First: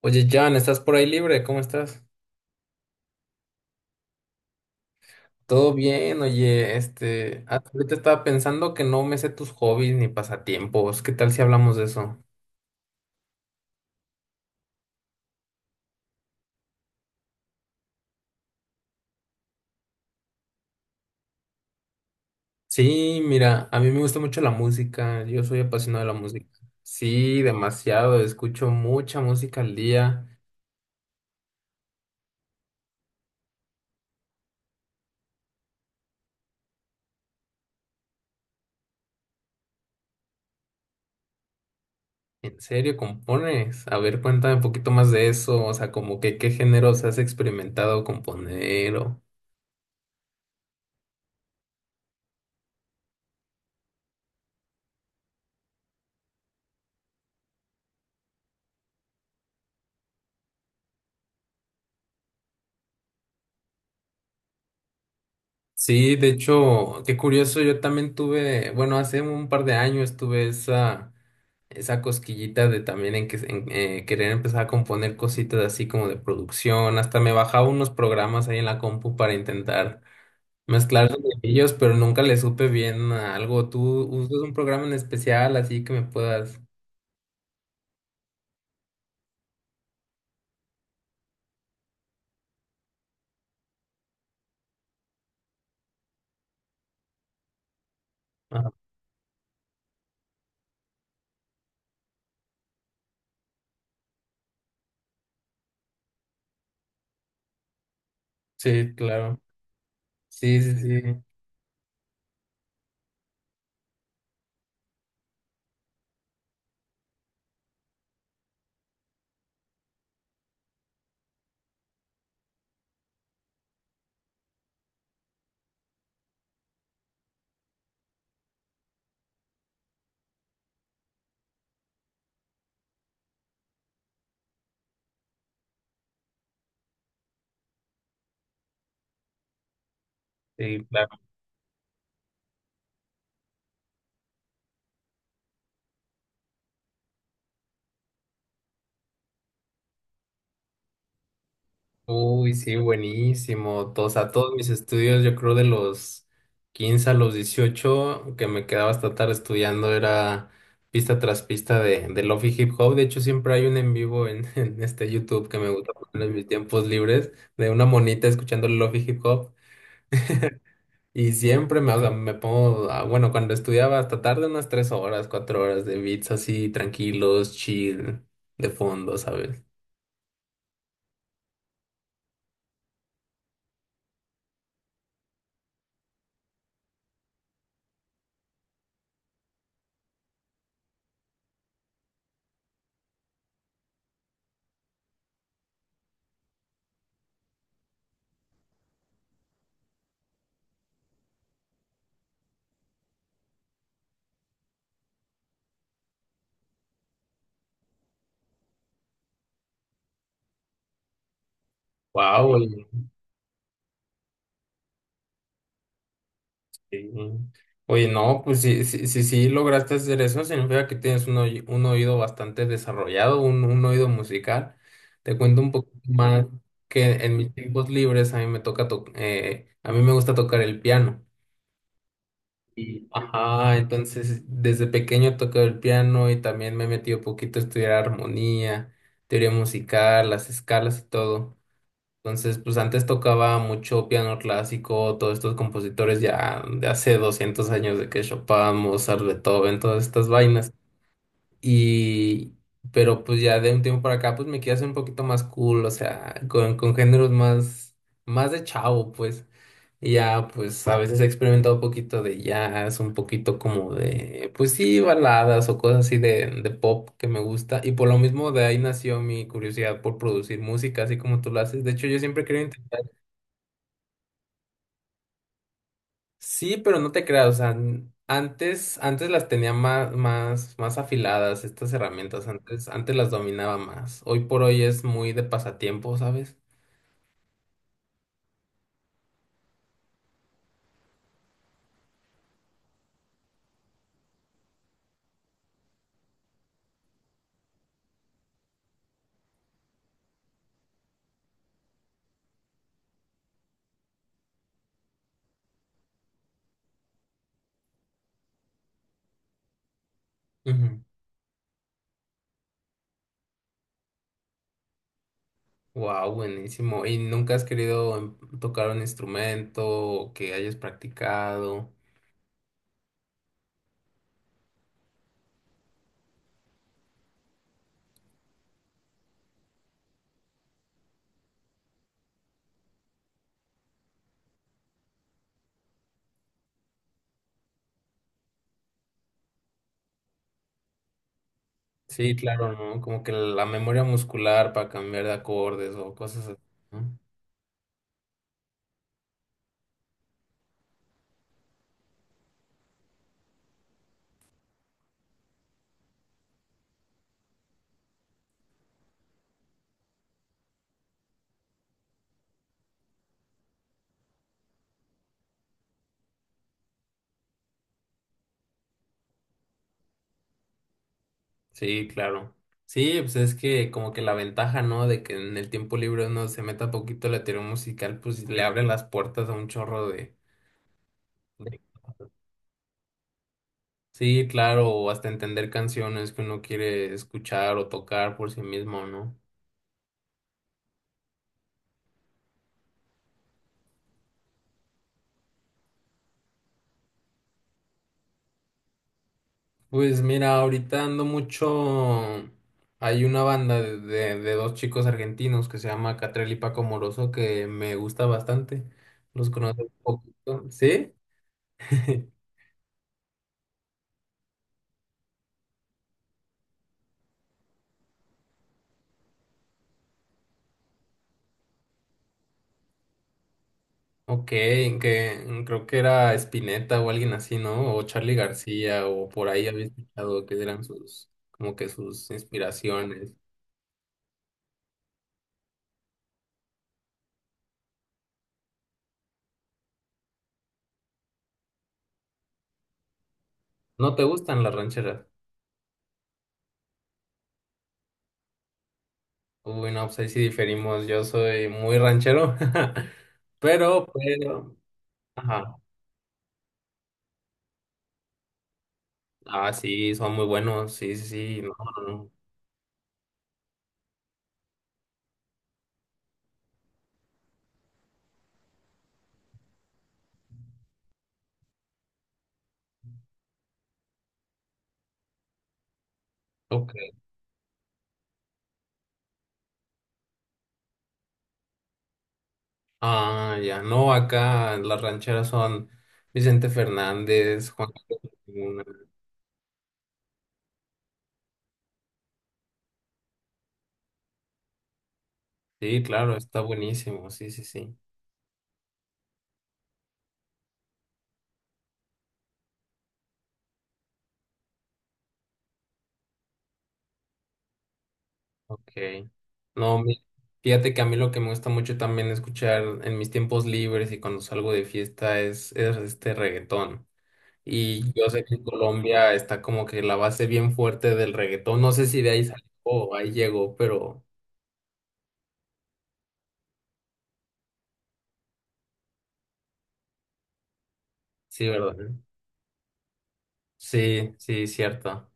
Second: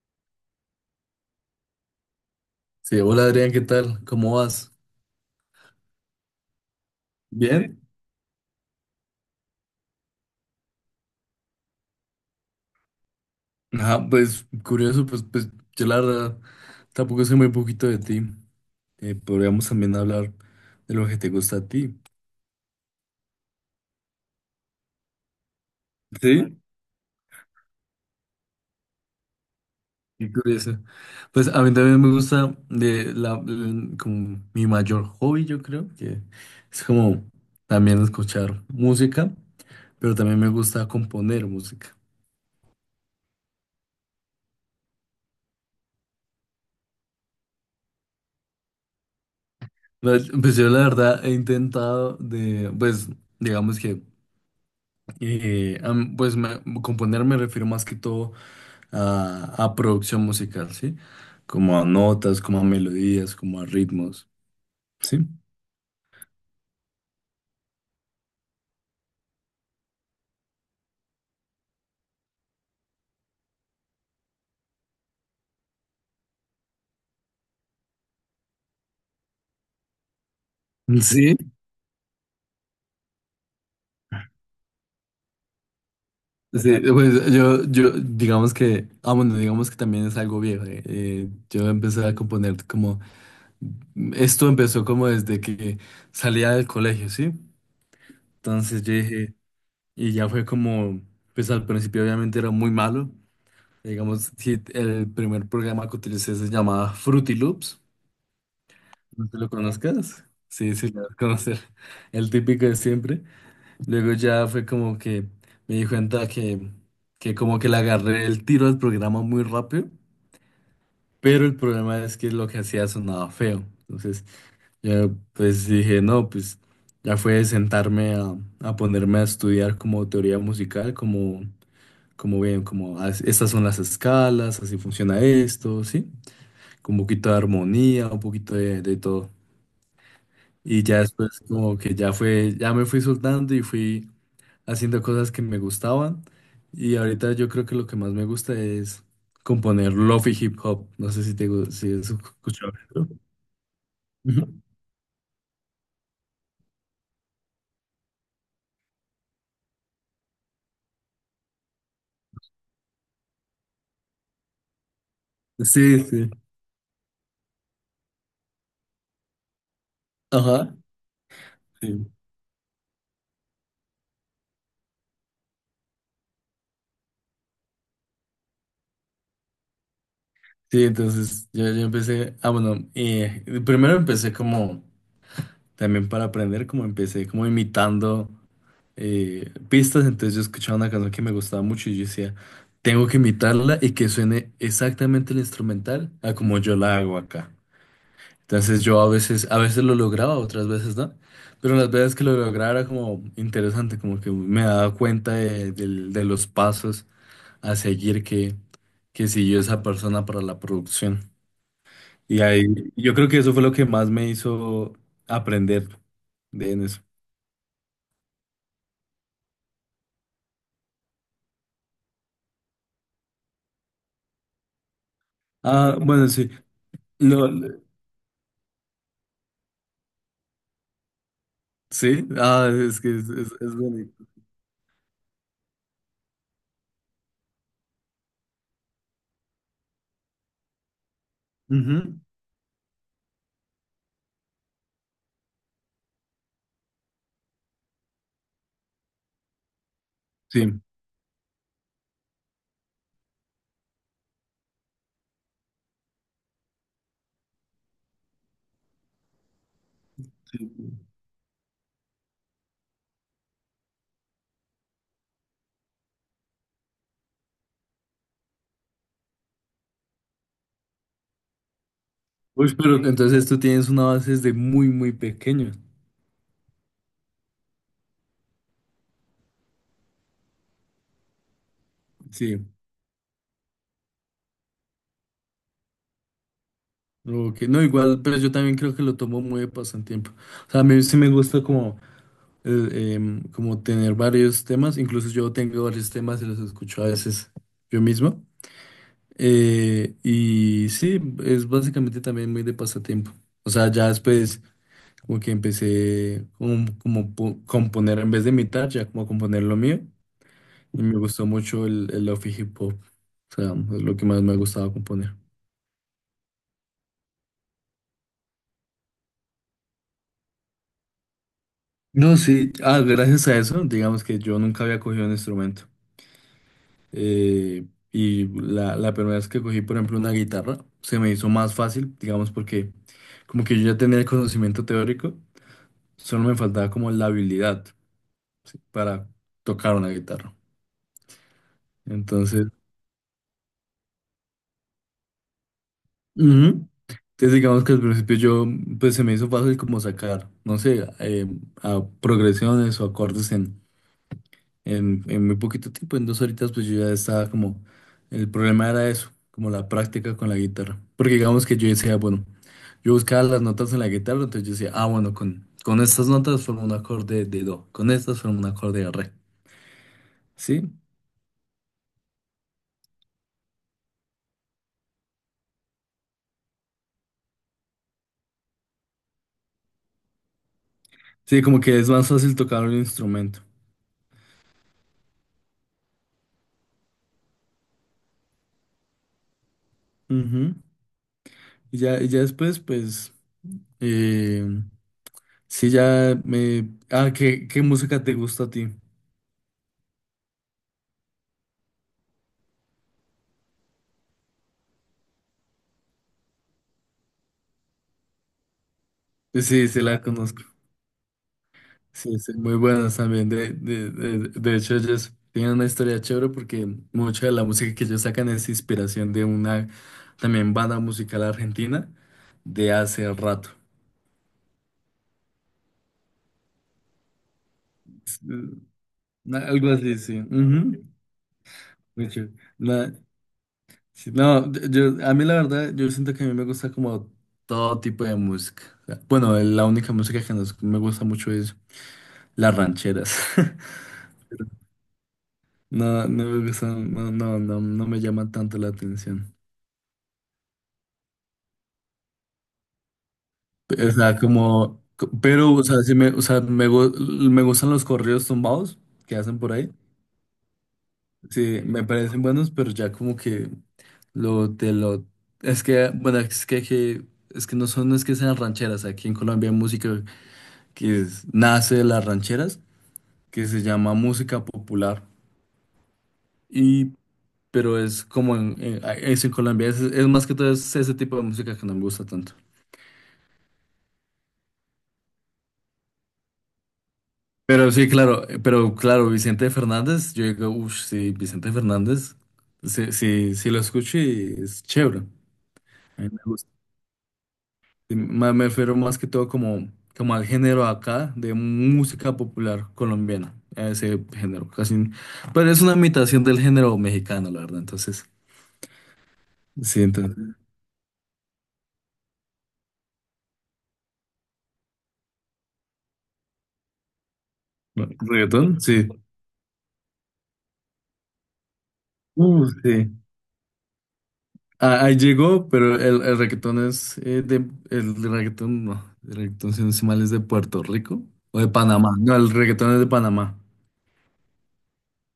Oye, Jan, ¿estás por ahí libre? ¿Cómo estás? Sí, hola Adrián, ¿qué tal? ¿Cómo vas? Todo bien, oye, Bien. ahorita estaba pensando que no me sé tus hobbies ni pasatiempos. ¿Qué tal si hablamos de eso? Ajá, pues curioso, pues yo la verdad tampoco sé muy poquito de ti. Podríamos también hablar de lo que te gusta a ti. Sí, mira, a mí me gusta mucho la música. Yo soy apasionado de la música. Sí. Sí, demasiado. Escucho mucha música al día. Qué curioso. Pues a mí también me gusta de la, como mi mayor hobby, yo creo, que es como también escuchar música, pero también me gusta componer música. ¿En serio compones? A ver, cuéntame un poquito más de eso. O sea, como que qué géneros has experimentado componer o... Yo la verdad he intentado de, pues digamos que… Componer me refiero más que todo a producción musical, ¿sí? Como a notas, como a melodías, como a ritmos, ¿sí? Sí, de hecho, qué curioso, yo también tuve, bueno, hace un par de años tuve esa cosquillita de también querer empezar a componer cositas así como de producción, hasta me bajaba unos programas ahí en la compu para intentar mezclar Sí, ellos, pero nunca le supe bien a algo. ¿Tú usas un programa en especial así que me puedas? sí, pues yo digamos que, ah bueno, digamos que también es algo viejo. Yo empecé a componer como, esto empezó como desde que salía del colegio, ¿sí? Ajá. Entonces yo dije, y ya fue como, pues al principio obviamente era muy malo. Digamos, si el primer programa que utilicé se llamaba Fruity Loops, Sí, no te claro. lo conozcas. Sí, sí, Sí, sí, lo vas a sí. conocer. El típico de siempre. Luego ya fue como que me di cuenta que como que le agarré el tiro al programa muy rápido, pero el problema es que lo que hacía sonaba feo. Entonces, yo pues dije, no, pues ya fue de sentarme a ponerme a estudiar como teoría musical, como, como bien, como: "Ah, estas son las escalas, así funciona esto, ¿sí?" Un poquito de armonía, un poquito de todo. Y Sí, ya claro. después como que ya fue, ya me fui soltando y fui haciendo cosas que me gustaban. Y ahorita yo creo que lo que más me gusta es componer lofi hip hop. No sé si si has Uy, escuchado sí, eso. buenísimo. O sea, Ujú. todos mis estudios, yo creo, de los 15 a los 18, que me quedaba hasta tarde estudiando, era pista tras pista de Lofi Hip Hop. De hecho, siempre hay un en vivo en, en este YouTube que me gusta Sí, poner sí. en mis tiempos libres, de una monita escuchando Lofi Hip Hop. Ajá. Y siempre me, o Sí. sea, me pongo. Bueno, cuando estudiaba hasta tarde, unas 3 horas, 4 horas de beats así, tranquilos, chill, de fondo, ¿sabes? Sí, entonces yo empecé, ah, bueno, primero empecé como, también para aprender, como empecé como imitando. Pistas, entonces yo escuchaba una canción que me gustaba mucho y yo decía, tengo que imitarla y que suene exactamente el instrumental a como yo la hago acá. Entonces yo a veces lo lograba, otras veces no, pero las veces que lo lograba era como interesante, como que me daba cuenta de, de los pasos a seguir que siguió esa persona para la producción. Y Wow. ahí yo creo que eso fue lo que más me hizo aprender de en eso. Sí. Oye, no, pues si lograste hacer eso, significa que tienes un oído bastante desarrollado, un oído musical. Te cuento un poco Ah, bueno, más sí. que en mis tiempos libres a mí me gusta tocar el piano. Sí, ah, es Y, que es, es, ajá, es bonito. entonces desde pequeño tocaba el piano y también me metí un poquito a estudiar armonía, teoría musical, las escalas y todo. Ujú. Entonces, pues antes tocaba mucho piano clásico, todos estos compositores ya de hace 200 años, de que Chopin, Mozart, Beethoven, todas estas vainas. Sí. Y pero pues ya de un tiempo para acá, pues me quiero hacer un poquito más cool, o sea, con géneros más, más de chavo, pues. Y ya, pues a veces he experimentado un poquito de jazz, un poquito como de, pues sí, baladas o cosas así de pop que me gusta. Y por lo mismo de ahí nació mi curiosidad por producir música, así como tú lo haces. De hecho, yo siempre quería Uy, pero intentar. entonces tú tienes una base desde muy, muy pequeño. Sí, pero no te creas, o sea, antes, antes las tenía más, más, más afiladas estas herramientas, Sí. Antes las dominaba más. Hoy por hoy es muy de pasatiempo, ¿sabes? Ok, no, igual, pero yo también creo que lo tomo muy de pasatiempo. O sea, a mí sí me gusta como, como tener varios temas. Incluso yo tengo varios temas y los escucho a veces yo mismo. Y sí, es básicamente también muy de pasatiempo. O sea, ya después como que empecé como, componer en vez de imitar, ya como a componer lo mío. Y me gustó mucho el lofi hip hop. O sea, es lo que más me gustaba componer. Wow, buenísimo. ¿Y nunca has querido tocar un instrumento o que hayas practicado? No, sí, ah, gracias a eso, digamos que yo nunca había cogido un instrumento. Y la primera vez que cogí, por ejemplo, una guitarra, se me hizo más fácil, digamos, porque como que yo ya tenía el conocimiento teórico, solo me faltaba como la habilidad para tocar una guitarra. Sí, Entonces, claro, ¿no? Como que la memoria muscular para cambiar de acordes o cosas así, ujú. ¿no? Entonces digamos que al principio yo, pues se me hizo fácil como sacar, no sé, a progresiones o acordes en en muy poquito tiempo, en 2 horitas, pues yo ya estaba como, el problema era eso, como la práctica con la guitarra. Porque digamos que yo decía, bueno, yo buscaba las notas en la guitarra, entonces yo decía, ah, bueno, con estas notas formo un acorde de do, con estas formo un acorde de re, ¿sí? Sí, claro. Sí, pues es que como que la ventaja, ¿no? De que en el tiempo libre uno se meta poquito a la teoría musical, pues le abre las puertas a un chorro Sí, como de- que es más fácil tocar un instrumento. Sí, claro, o hasta entender canciones que uno quiere escuchar o tocar por sí mismo, ¿no? Ujú. Y ya después, pues, eh, sí, ya me... Ah, ¿qué, qué música te gusta a ti? Pues mira, ahorita ando mucho... Hay una banda de dos chicos argentinos que se llama Catrel y Paco Moroso que me gusta bastante. Los conozco Sí, un sí, la conozco. poquito, ¿sí? Sí, sí, muy buenas también. De, de hecho, ellos tienen una historia chévere porque mucha de la música que ellos sacan es inspiración de una también banda musical argentina de hace rato. Ok, que creo que era Spinetta o alguien así, ¿no? O Charly Es, García, o por ahí había algo así, sí. escuchado que eran Ujú. sus, como que sus Muy chévere. Na- inspiraciones. sí, no, yo, a mí la verdad, yo siento que a mí me gusta como todo tipo de música. O sea, bueno, la única música que me gusta mucho es las rancheras. ¿No te gustan las rancheras? No, no me gustan, no, no, no, no me llama tanto la atención. Uy, no, pues ahí sí diferimos. Yo soy muy ranchero, O sea, pero, como, pero, ajá. o sea, sí me, o sea, me, me gustan los corridos tumbados que hacen Ah, por ahí. sí, son muy buenos, sí, sí, sí, no, Sí, me no, no. parecen buenos, pero ya como que lo te lo… Es que bueno, es que, es que no son, no es que sean rancheras, aquí en Colombia hay música que nace de las rancheras, que se llama música popular, Ok. y pero es como en, es en Colombia, es más que todo es ese tipo de música que no me gusta tanto. Ah, ya, no, acá las rancheras son Vicente Fernández, Juan Pero sí, Carlos claro, Luna. pero claro, Vicente Fernández, yo digo, uff, sí, Vicente Fernández, sí, sí, sí lo escucho y es chévere. Sí, A mí claro, me está gusta. buenísimo, sí, sí, sí. Y me refiero más que todo como, como al género acá de música popular colombiana, a ese género, casi. Pero es una imitación del género mexicano, la verdad, entonces. Ok. No, Sí, entonces. fíjate que a mí lo que me gusta mucho también escuchar en mis tiempos libres y cuando salgo de fiesta es este reggaetón. Y Bueno, yo sé que en ¿reggaetón? Sí. Colombia está como que la base bien fuerte del reggaetón. No sé si de ahí salió o Sí. ahí llegó, pero Ah, ahí llegó, pero el reggaetón es de el reggaetón no, el reggaetón si no estoy mal, es de Puerto Rico o sí, de ¿verdad? Panamá. No, el reggaetón es de Panamá. Sí, sí, cierto.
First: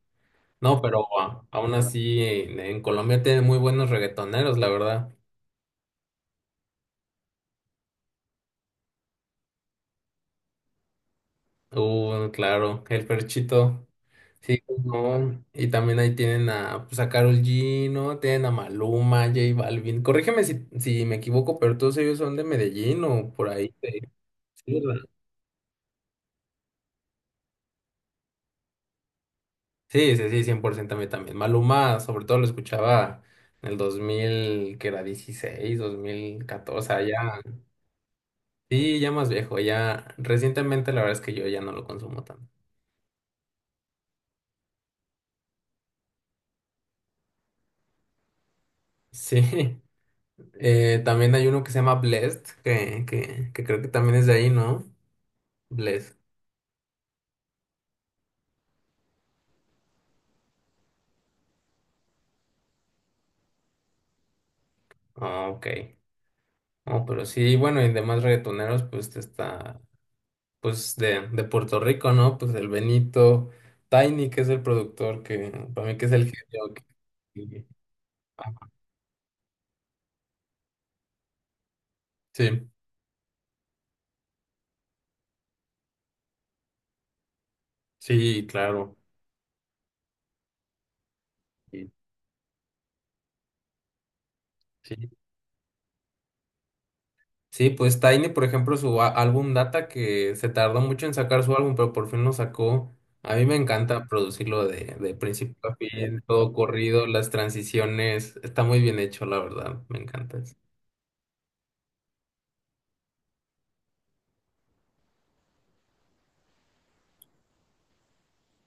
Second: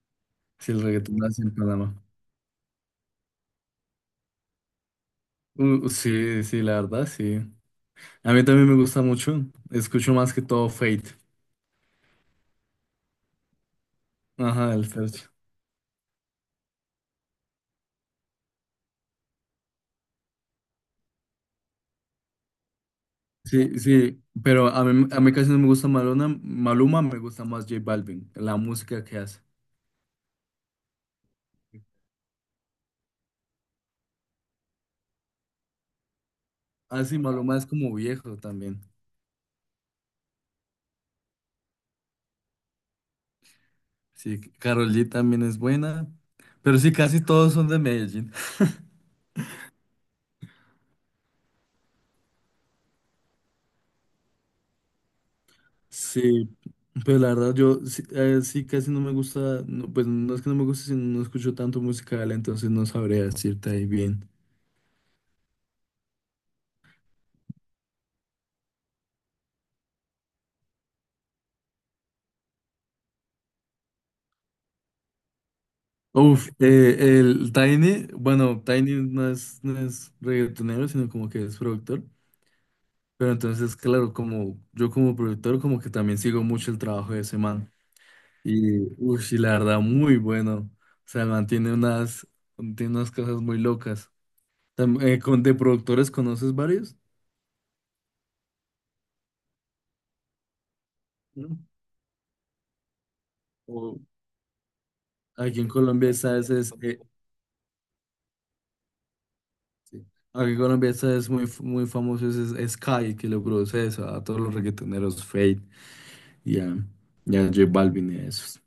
Sí, No, el pero reggaetón nace en aún Panamá. así en Colombia tiene muy buenos reggaetoneros, la verdad. Sí, sí, la verdad, sí. A mí también me gusta mucho. Escucho más que todo Fate. Claro, el perchito. Sí, Ajá, pues, el Fercho. no. Y también ahí tienen a, pues, a Karol G, ¿no? Tienen a Maluma, J Balvin. Corrígeme si me equivoco, pero todos ellos son de Medellín o por ahí. Sí, De- sí, pero Sí, ¿verdad? A mí casi no me gusta Maluma, Maluma me gusta más J Balvin, la música que hace. Sí, sí, sí, 100% a mí también. Maluma, sobre todo, lo escuchaba en el 2000, que era 16, Ah, 2014, sí, ya. Maluma es como viejo también. Sí, ya más viejo, ya. Recientemente, la verdad es que yo ya no lo consumo tanto. Sí, Karol G también es buena, pero sí, casi todos son de Medellín. Sí. También hay uno que se llama Blessed, que creo que también es de ahí, ¿no? Blessed. Sí, pero la verdad yo sí, sí casi no me gusta, no, pues no es que no me guste, sino no escucho tanto musical, entonces no sabría decirte ahí bien. Ah, ok. Oh, pero sí, bueno, y demás reggaetoneros, pues está, pues de Puerto Rico, ¿no? Pues el Benito, Tiny, que es el productor, que para mí que es el Uf, genio. Que- el Y- Tiny, bueno, Tiny no es reggaetonero, sino como que es productor, Sí, pero entonces, claro, como yo como productor, como que también sigo mucho el trabajo de ese man, sí, y, claro. uf, y la verdad, muy bueno, o sea, mantiene Y- unas, tiene unas cosas muy locas. Sí, ¿De productores conoces varios? sí, pues Tiny, por ejemplo, su álbum Data, que se tardó mucho en sacar su ¿No? álbum, pero por fin lo sacó. A mí me O encanta producirlo de principio aquí en a Colombia fin, sabes todo es, corrido, las transiciones, está muy bien hecho, la verdad, me sí. encanta Aquí eso. en Colombia está es muy, muy famoso es Sky que lo produce eso, a todos los reggaetoneros Fate y a, y a J Balvin y a esos.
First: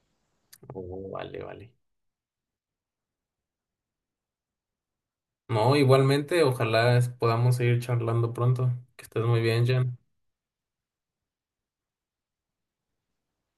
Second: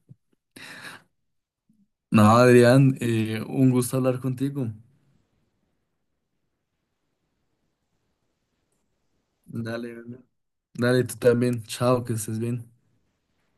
Oh, vale, vale. No, Adrián, un gusto hablar contigo. No, igualmente, ojalá podamos seguir charlando pronto. Que estés muy bien, Dale, Jan. dale, dale, tú también. Chao, que estés bien.